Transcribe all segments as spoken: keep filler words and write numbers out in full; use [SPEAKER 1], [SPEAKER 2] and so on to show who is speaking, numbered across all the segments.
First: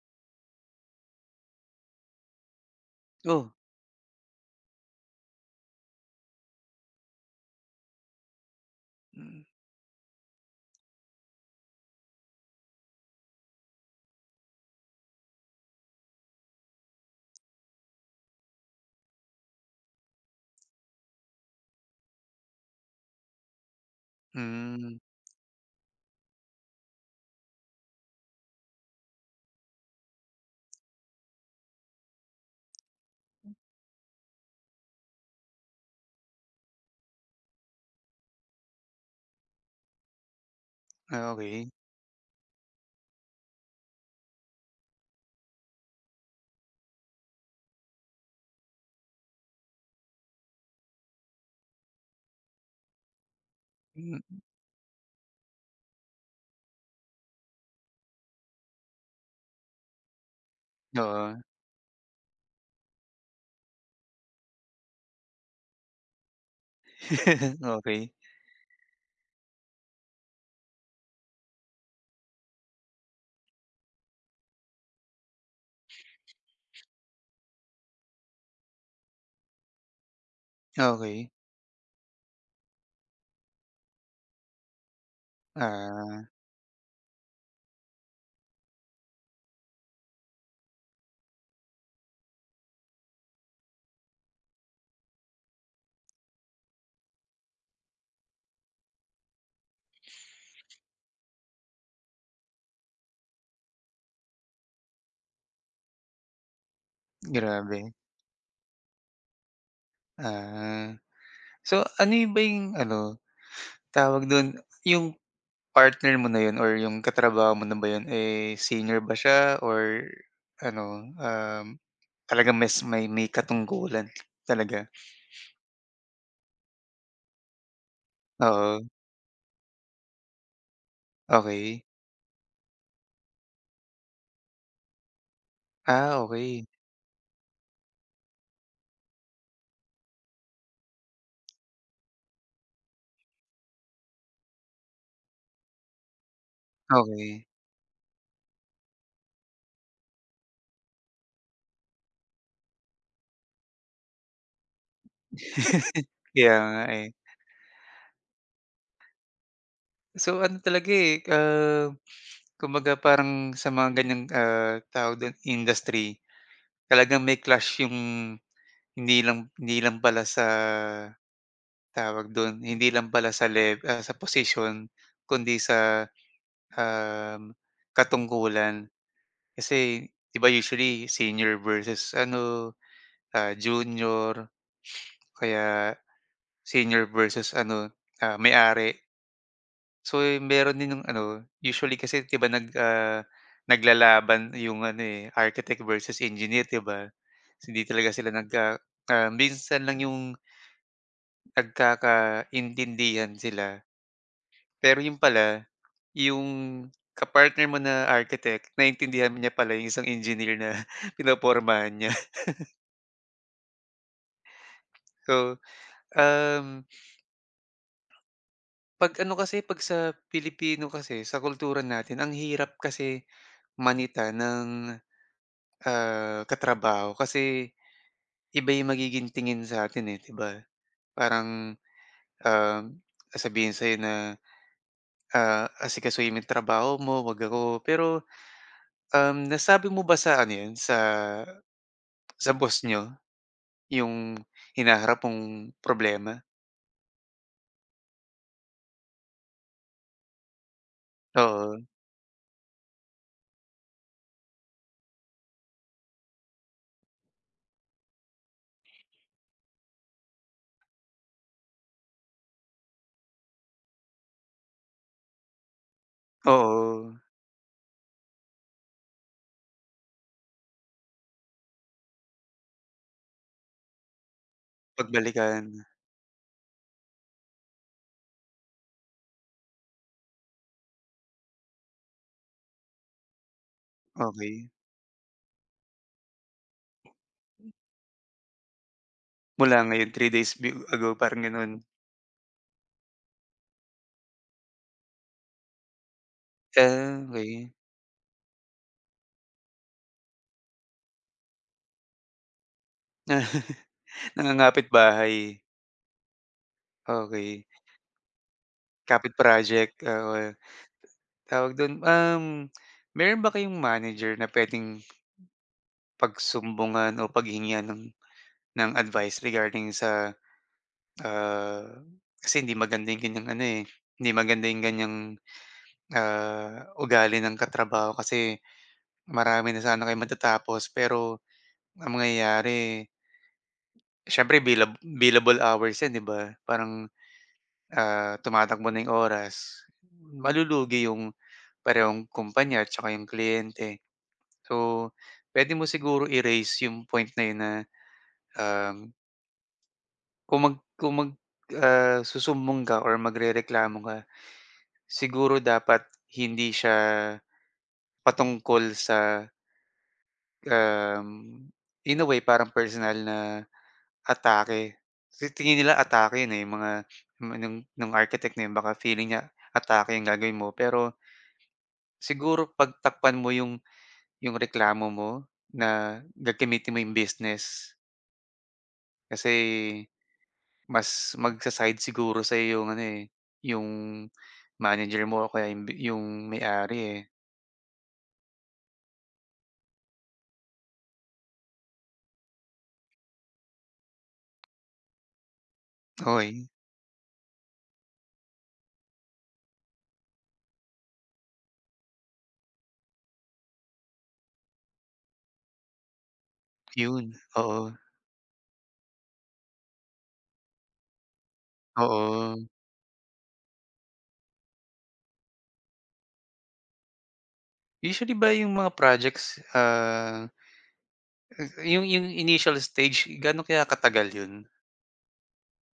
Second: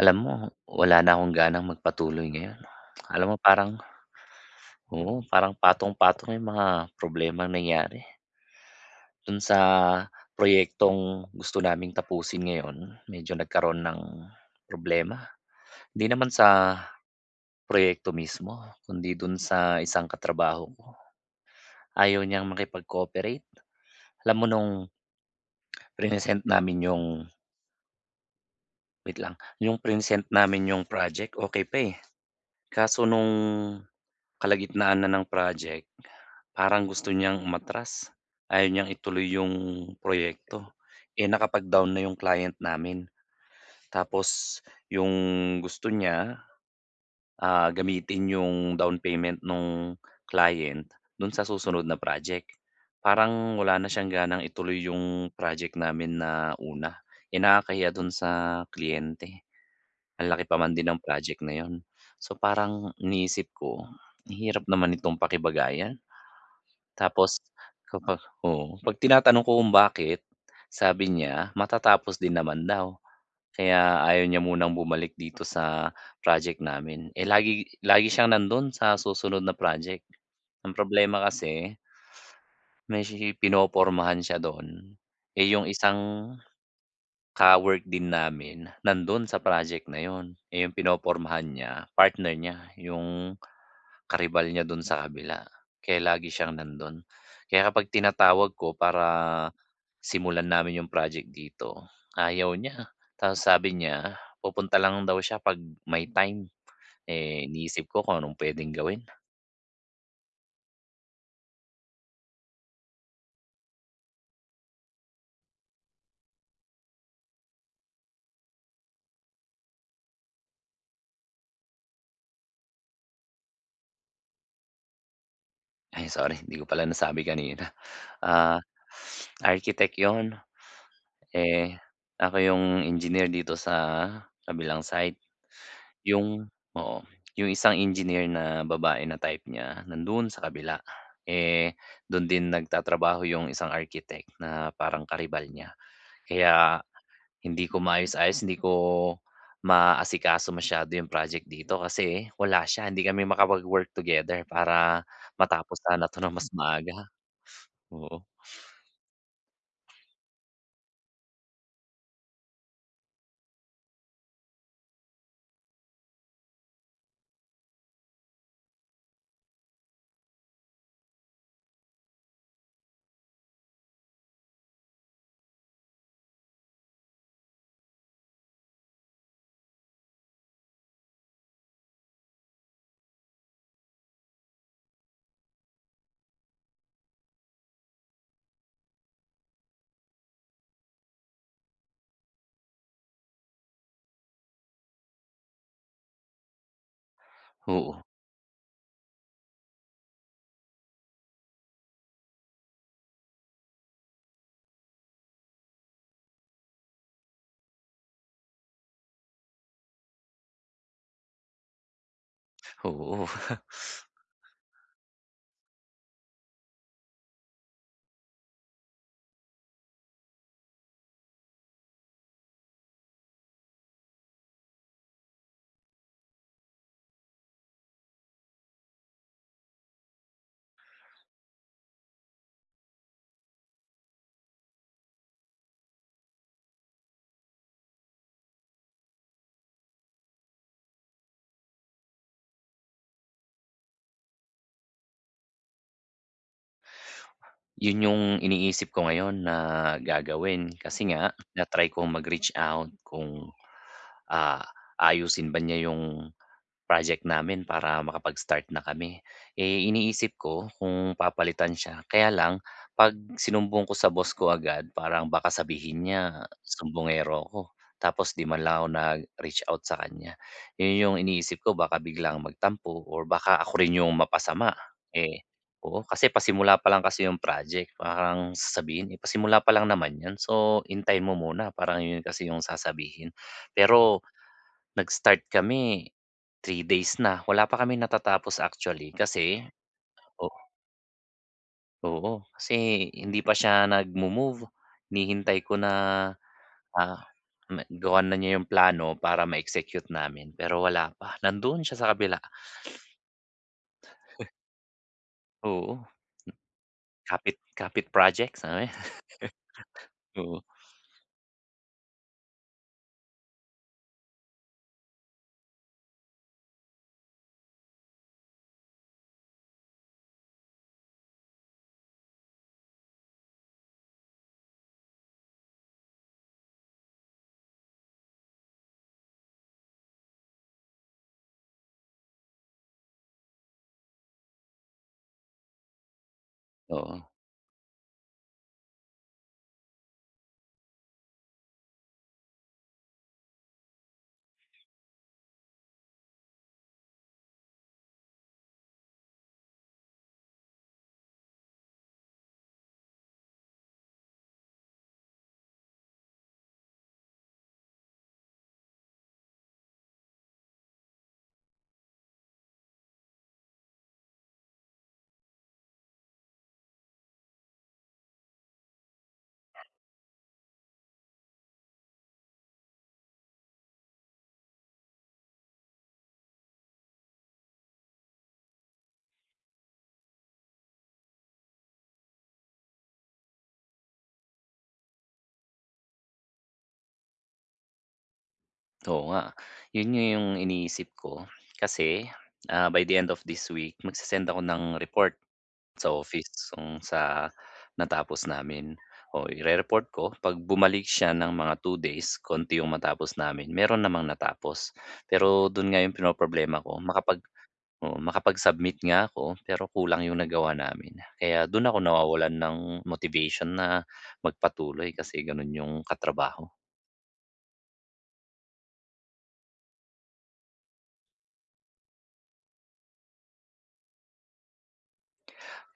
[SPEAKER 1] Alam mo, wala na akong ganang magpatuloy ngayon. Alam mo,
[SPEAKER 2] Oh.
[SPEAKER 1] parang oo, parang patong-patong yung mga problemang nangyari. Do'n
[SPEAKER 2] Mm.
[SPEAKER 1] sa, proyektong gusto naming tapusin ngayon, medyo nagkaroon ng problema. Hindi naman sa proyekto mismo, kundi do'n sa isang katrabaho ko. Ayaw niyang makipag-cooperate. Alam mo no'ng
[SPEAKER 2] Hmm.
[SPEAKER 1] prinesent namin yung Wait lang, 'yong prinesent namin 'yong project, okey pa, eh. Kaso no'ng, kalagitnaan na ng project, parang gusto niyang umatras. Ayaw niyang ituloy 'yong, proyekto. Eh,
[SPEAKER 2] Ah, okey.
[SPEAKER 1] nakapag-down na 'yong client namin. Tapos yung gusto niya, ah, gamitin yung down payment no'ng client do'n sa susunod na project. Parang wala na siyang
[SPEAKER 2] Mm.
[SPEAKER 1] ganang ituloy yung project namin na una. Eh, nakakahiya do'n sa kliyente. Ang laki pa man din ng project
[SPEAKER 2] Oo.
[SPEAKER 1] na yun. So parang iniisip ko, ang hirap naman nitong pakibagayan. Tapos
[SPEAKER 2] Okey.
[SPEAKER 1] kapag oo. 'Pag tinatanong ko kung bakit, sabi niya, matatapos din naman daw, kaya ayaw niya munang bumalik dito sa project namin. Eh, lagi lagi siyang nando'n sa susunod na project. Ang problema
[SPEAKER 2] Okey.
[SPEAKER 1] kasi may sishi pinopormahan siya do'n. Eh, yung
[SPEAKER 2] Ah.
[SPEAKER 1] isang, ka-work din namin, nando'n sa project na 'yon. Eh, 'yong pinopormahan niya, partner niya 'yong, karibal niya do'n sa kabila, kaya lagi siyang nandon. Kaya kapag tinatawag ko para, simulan namin 'yong project dito, ayaw niya. Tapos sabi niya, pupunta lang daw siya 'pag may time. Eh, iniisip
[SPEAKER 2] Grabe.
[SPEAKER 1] ko kung anong pwedeng gawin.
[SPEAKER 2] Ah. So ano yun ba yung ano, tawag dun? Yung partner mo na yun or yung ka-trabaho mo na ba yun eh, senior ba siya or ano, um, talagang mas may may katungkulan talaga?
[SPEAKER 1] Ay sorry, hindi ko pala nasabi kanina. Ah,
[SPEAKER 2] Oo.
[SPEAKER 1] architect 'yon. Eh,
[SPEAKER 2] Okey.
[SPEAKER 1] ako 'yong engineer dito sa kabilang site.
[SPEAKER 2] Ah,
[SPEAKER 1] 'Yong
[SPEAKER 2] okey.
[SPEAKER 1] oo, 'yong isang engineer na babae na type niya, nandoon sa kabila. Eh, dun din nag-tatrabaho 'yong isang architect na parang karibal niya. Kaya,
[SPEAKER 2] Okey.
[SPEAKER 1] hindi ko maayos-ayos, hindi ko maasikaso masyado 'yong project dito kasi wala siya, hindi kami makapag-work together para matapos sana 'to nang mas
[SPEAKER 2] Kaya nga
[SPEAKER 1] maaga.
[SPEAKER 2] eh.
[SPEAKER 1] Oo.
[SPEAKER 2] So ano talaga eh, ah, kumbaga parang sa mga ganyang, ah, tawag dun, industry, talagang may clash yung hindi lang hindi lang pala sa, tawag do'n, hindi lang pala sa lev ah, sa posisyon kundi sa, um, katungkulan. Kasi, 'di ba usually senior versus ano, ah, junior. Kaya, senior versus ano, ah, may-ari. So meron din yung ano, usually kasi 'di ba nag ah, nag-lalaban 'yong ano eh, architect versus engineer 'di ba? Hindi
[SPEAKER 1] Oo.
[SPEAKER 2] talaga sila nagka ah, minsan lang 'yong nagkaka-intindihan sila. Pero yun pala yung ka-partner mo na architect naintindihan niya pala yung isang engineer na pinopormahan niya.
[SPEAKER 1] Oo.
[SPEAKER 2] So, um 'Pag ano kasi, pag sa Pilipino kasi, sa kultura natin ang hirap kasi manita ng, ah, ka-trabaho kasi, iba yung magiging tingin sa atin eh, 'di ba? Parang, um, sabihin sayo na, ah, asikasuhin mo yung trabaho mo wag ako. Pero, um, nasabi mo ba sa ano yun, sa sa boss niyo? Yung hinaharap mong problema?
[SPEAKER 1] 'Yun 'yung iniisip ko ngayon na gagawin, kasi nga
[SPEAKER 2] Oo.
[SPEAKER 1] na-try kong mag-reach out kung, ah, aayusin ba niya 'yong project namin para makapag-start na kami. Eh, iniisip ko kung papalitan siya, kaya lang 'pag sinumbong ko sa boss ko agad parang baka sabihin niya
[SPEAKER 2] Oo.
[SPEAKER 1] sumbongero ako, tapos 'di man lang ako nag-reach out sa kaniya. 'Yon 'yong iniisip ko, baka biglang magtampo or baka ako rin 'yong mapasama, eh
[SPEAKER 2] Pagbalikan.
[SPEAKER 1] oo kasi pasimula pa lang kasi 'yong project parang sasabihin, eh, "Pasimula pa lang naman 'yon, so hintayin mo muna." parang 'yon kasi 'yong sasabihin. Pero
[SPEAKER 2] Okey.
[SPEAKER 1] nag-start kami three days na wala pa kaming natatapos actually, kasi
[SPEAKER 2] Mula ngayon, three
[SPEAKER 1] o
[SPEAKER 2] days bi ago parang gano'n.
[SPEAKER 1] Oo, kasi hindi pa siya nagmo-move hinihintay ko na, ah,
[SPEAKER 2] Ah, okey.
[SPEAKER 1] m gawa na niya 'yung plano para ma-execute namin, pero wala pa. Nando'n siya sa kabila.
[SPEAKER 2] Nangangapitbahay.
[SPEAKER 1] Oo. Kapit
[SPEAKER 2] Okey.
[SPEAKER 1] kapit projects, [unintelligible]
[SPEAKER 2] Kapit project. [unintelligible]
[SPEAKER 1] oo.
[SPEAKER 2] T tawag do'n, um, meron ba kayong manager na puwedeng pagsumbungan o paghingian ng ng advice regarding sa, ah kasi hindi maganda 'yong ganiyang ano, eh, hindi maganda 'yong ganyang, ah, ugali ng katrabaho, kasi marami na sana kayong matatapos pero ang mangyayari siyempre bilab billable hours 'yan 'di ba. Parang,
[SPEAKER 1] Oo.
[SPEAKER 2] ah, tumatakbo na 'yung oras, malulugi 'yong parehong kumpanya at saka 'yong kliyente. So puwede mo siguro i-raise'yong point na 'yon na, um Kung mag kung mag, ah susumbong ka or magrereklamo ka, siguro dapat hindi siya, patungkol sa um, in a way parang personal na atake. Kasi tingin nila atake yun eh, yung mga nung anong nung architect na yun, baka feeling niya atake ang gagawin mo pero, siguro pag takpan mo yung yung reklamo mo, na gagamitin mo yung business. Kasi, mas mag-sa-side siguro sayo yung ano eh, yung manager mo, o kaya yung bi yung may-ari eh.
[SPEAKER 1] Oo nga. Yun yung iniisip ko kasi, ah, by the end of this week magse-send ako ng report, sa
[SPEAKER 2] Okey.
[SPEAKER 1] office kung sa natapos namin. Oo, i-report ko pag bumalik siya ng mga two days, konti yung matapos namin, meron namang natapos. Pero dun nga yung pinoproblema ko,
[SPEAKER 2] Yun,
[SPEAKER 1] makapag
[SPEAKER 2] oo.
[SPEAKER 1] oo, makapag-submit nga ako pero kulang 'yong nagawa namin, kaya dun ako nawawalan
[SPEAKER 2] Oo.
[SPEAKER 1] ng motivation na magpatuloy kasi ganun yung ka-trabaho.
[SPEAKER 2] Usually ba yung mga projects, ah, 'yong 'yong initial stage ga'no kaya katagal 'yon?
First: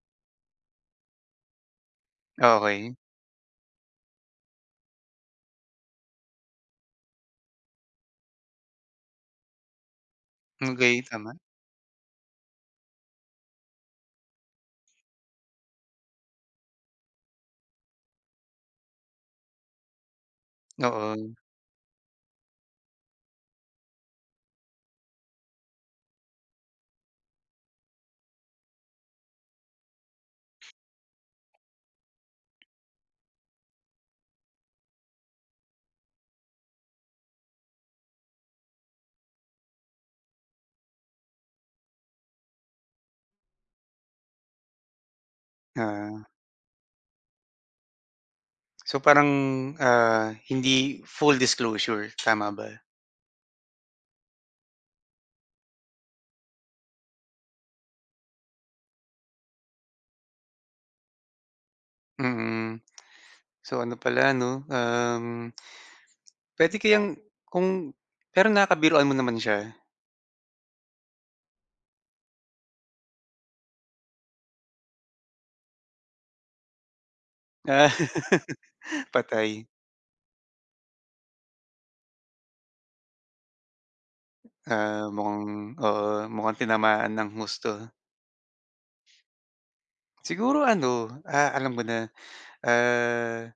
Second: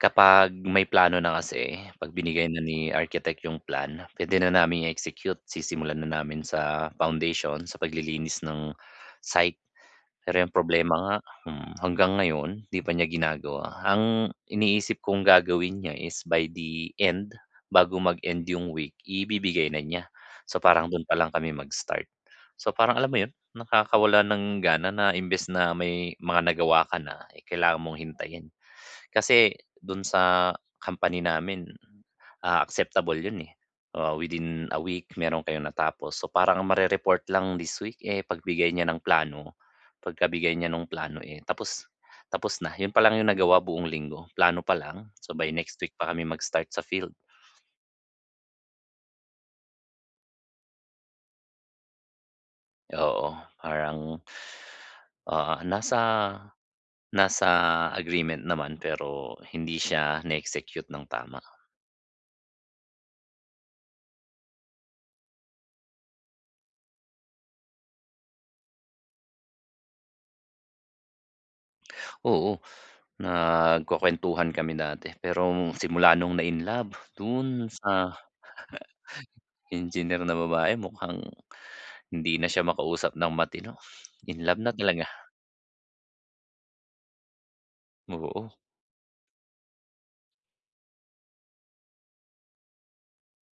[SPEAKER 1] Kapag may plano na kasi, 'pag binigay na ni
[SPEAKER 2] Okey.
[SPEAKER 1] architect yung plan, pwede na naming i-execute. Sisimulan na namin sa foundation' sa paglilinis ng site. Pero yung
[SPEAKER 2] Ang
[SPEAKER 1] problema
[SPEAKER 2] gay [unintelligible]
[SPEAKER 1] nga,
[SPEAKER 2] naman.
[SPEAKER 1] hmm, hanggang ngayon 'di pa niya ginagawa. Ang iniisip kong gagawin niya is by the end, bago mag-end yung week ibibigay na niya, so parang dun pa lang
[SPEAKER 2] Oo.
[SPEAKER 1] kami mag-start. So parang alam mo yun nakakawala ng gana na imbes na may mga nagawa ka na, eh, kailangan mong hintayin. Kasi dun sa company namin, ah, acceptable yun, eh, ah, within a week meron kayong natapos so parang ang marereport lang this week, eh, pagbigay niya ng plano. Pagkabigay niya nung plano, eh, tapos tapos na. Yun palang yung nagawa buong linggo, plano pa lang, so by next week pa kami
[SPEAKER 2] Ah.
[SPEAKER 1] mag-start sa field.
[SPEAKER 2] So parang, ah, hindi full disclosure tama ba?
[SPEAKER 1] Oo, parang, ah, nasa, nasa agreement naman pero hindi siya na-execute ng tama.
[SPEAKER 2] Mm. So ano pala 'no, um pwede kayang, kung pero nakakabiruan mo naman siya?
[SPEAKER 1] Oo, nagkukuwentuhan kami dati, pero simula nung na-in love dun
[SPEAKER 2] Ah,
[SPEAKER 1] sa
[SPEAKER 2] patay.
[SPEAKER 1] engineer na babae mukhang hindi na siya makausap ng matino, in love na talaga.
[SPEAKER 2] Ah, mukhang oo, mukhang tinamaan nang husto.
[SPEAKER 1] Oo.
[SPEAKER 2] Siguro ano, ah, alam ko na, ah,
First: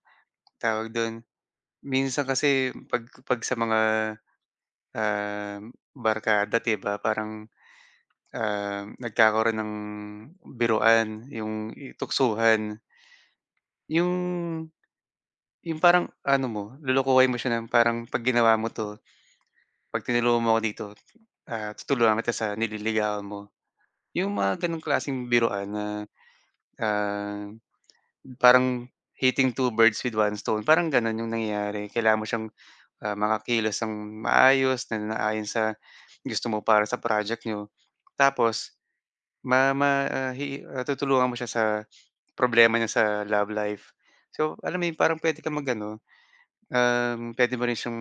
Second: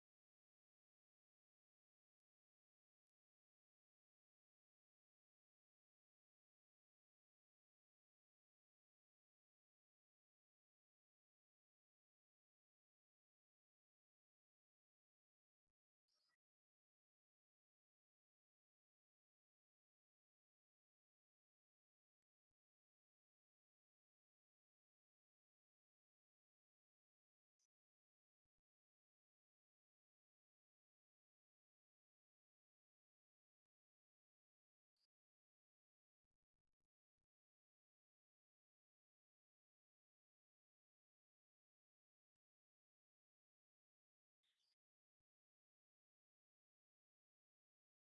[SPEAKER 2] tawag dun, minsan kasi 'pag 'pag sa mga, ah, barkada, di ba, parang, um, nagkakaroon ng biruan yung i tuksuhan. Yung yung parang ano mo, lolokohin mo siya ng parang, "Pag ginawa mo 'to, 'pag tinulungan mo 'ko dito, ah, tutulungan kita sa nililigawan mo." 'Yong mga ganong klaseng biruan na, ah, parang hitting two birds with one stone parang gano'n 'yong nangyari. Kailangan mo siyang, ah, makakilos nang maayos na naayon sa gusto mo para sa project n'yo. Tapos ma ma ah, he ah, tutulungan mo siya sa problema niya sa love life. So alam mo yun, parang puwede kang mag-ano, um, puwede mo rin siyang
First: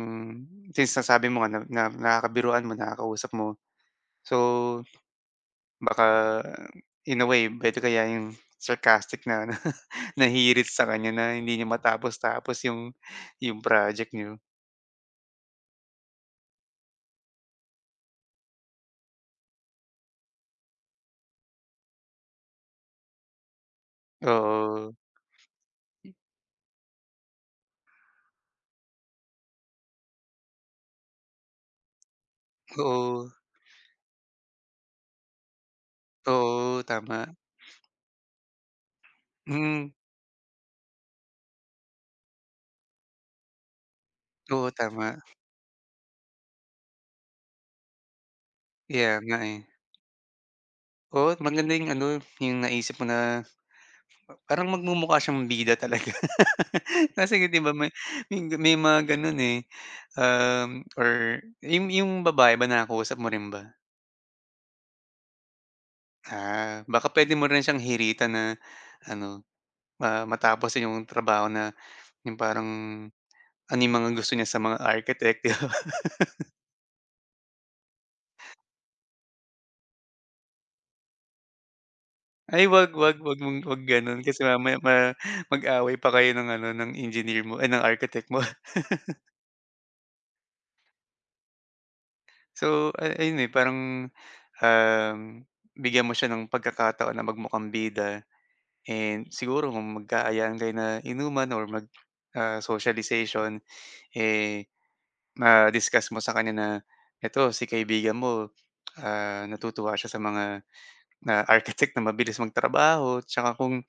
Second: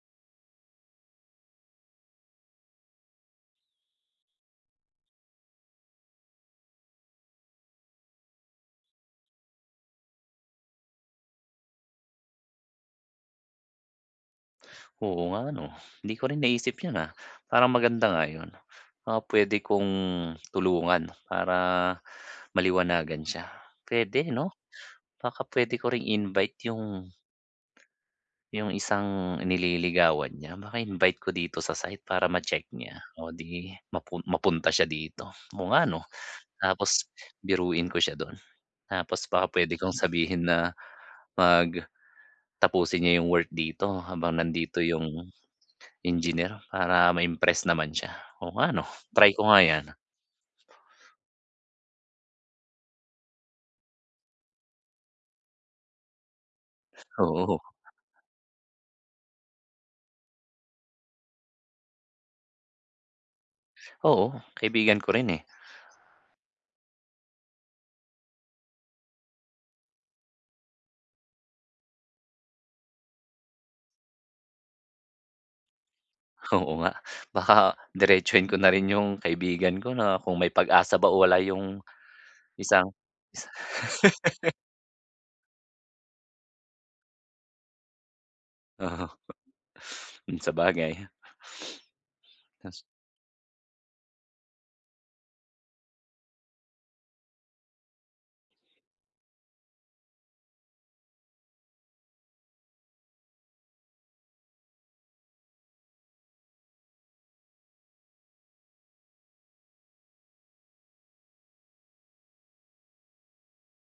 [SPEAKER 2] since nasabi mo nga na na nakakabiruan mo, nakakausap mo. So, baka in a way puwede kaya 'yong sarcastic na ano, na hirit sa kanya na hindi niyo matapos-tapos 'yong 'yong project n'yo.
[SPEAKER 1] Oo nga 'no, hindi ko rin naisip yun, ah, parang maganda nga yun. Ah, pwede kong tulungan para maliwanagan siya, pwede no?
[SPEAKER 2] Oo.
[SPEAKER 1] Baka pwede ko ring i-invite yung Yung isang nililigawan niya, baka invite ko dito sa site para ma-check niya o
[SPEAKER 2] Oo.
[SPEAKER 1] 'di mapu mapunta siya dito, oo nga 'no?
[SPEAKER 2] Oo,
[SPEAKER 1] Tapos
[SPEAKER 2] tama.
[SPEAKER 1] biruin ko siya do'n, tapos baka pwede
[SPEAKER 2] Mm
[SPEAKER 1] kong sabihin na pag tapusin niya 'yong work dito habang
[SPEAKER 2] Oo,
[SPEAKER 1] nandito
[SPEAKER 2] tama.
[SPEAKER 1] 'yong engineer para ma-impress naman siya, oo nga 'no?
[SPEAKER 2] Kaya
[SPEAKER 1] Try
[SPEAKER 2] nga
[SPEAKER 1] ko
[SPEAKER 2] eh.
[SPEAKER 1] nga 'yan.
[SPEAKER 2] Oo't maganda yung ano, yung naisip mo na, a parang magmumukha siyang bida talaga. Kasi di
[SPEAKER 1] Oo.
[SPEAKER 2] ba may m may mga ganon, eh, um, or yung yung babae ba nakakausap mo rin ba?
[SPEAKER 1] Oo, kaibigan ko rin eh.
[SPEAKER 2] Ah, baka pwede mo rin siyang hiritan na ano, ah, matapos yung trabaho na, yung parang ano yung mga gusto niya sa mga architect, di ba?
[SPEAKER 1] Oo nga, baka diretsuhin ko na rin yung kaibigan ko na kung may pag-asa ba o wala yung
[SPEAKER 2] Ay, wag,
[SPEAKER 1] isang
[SPEAKER 2] wag, wag mong wag ganun kasi mamaya ma mag-away pa kayo ng ano, ng engineer mo, ay ng architect mo.
[SPEAKER 1] Mm, sabagay. Tas
[SPEAKER 2] So, ay ayun, eh, parang, um, bigyan mo siya ng pagkakataon na magmukhang bida. And siguro kung magkaayaan kayo na inuman or mag ah, socialization, eh, ma-discuss mo sa kanya na, ito si kaibigan mo, ah, natutuwa siya sa mga na, architect na mabilis magtrabaho 'tsaka kung,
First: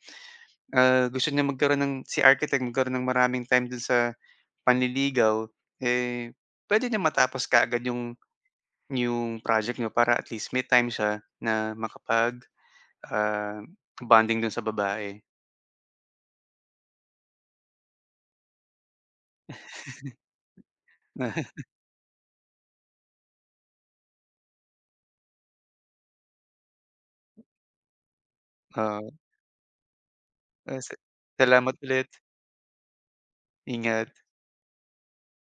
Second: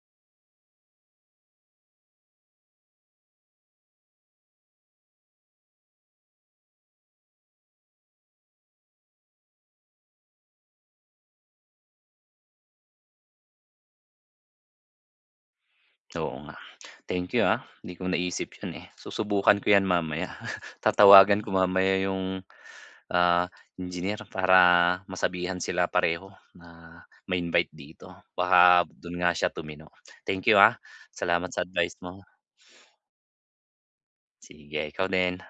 [SPEAKER 2] ah, gusto niyang magkaroon ng si architect magkaroon ng maraming time do'n sa panliligaw, eh, puwede niyang matapos kaagad 'yong yong project n'yo para at least may time siya na makapag ah, bonding do'n sa babae.
[SPEAKER 1] Oo nga, thank you, ah, hindi ko naisip yun, eh. Susubukan ko yan mamaya. Tatawagan ko mamaya yung, ah, engineer para masabihan sila pareho na ma-invite dito, baka
[SPEAKER 2] Oo.
[SPEAKER 1] dun nga siya tumino. Thank you ah,
[SPEAKER 2] Ah, si
[SPEAKER 1] salamat sa
[SPEAKER 2] salamat
[SPEAKER 1] advice
[SPEAKER 2] ulit.
[SPEAKER 1] mo.
[SPEAKER 2] Ingat.
[SPEAKER 1] Sige, ikaw din.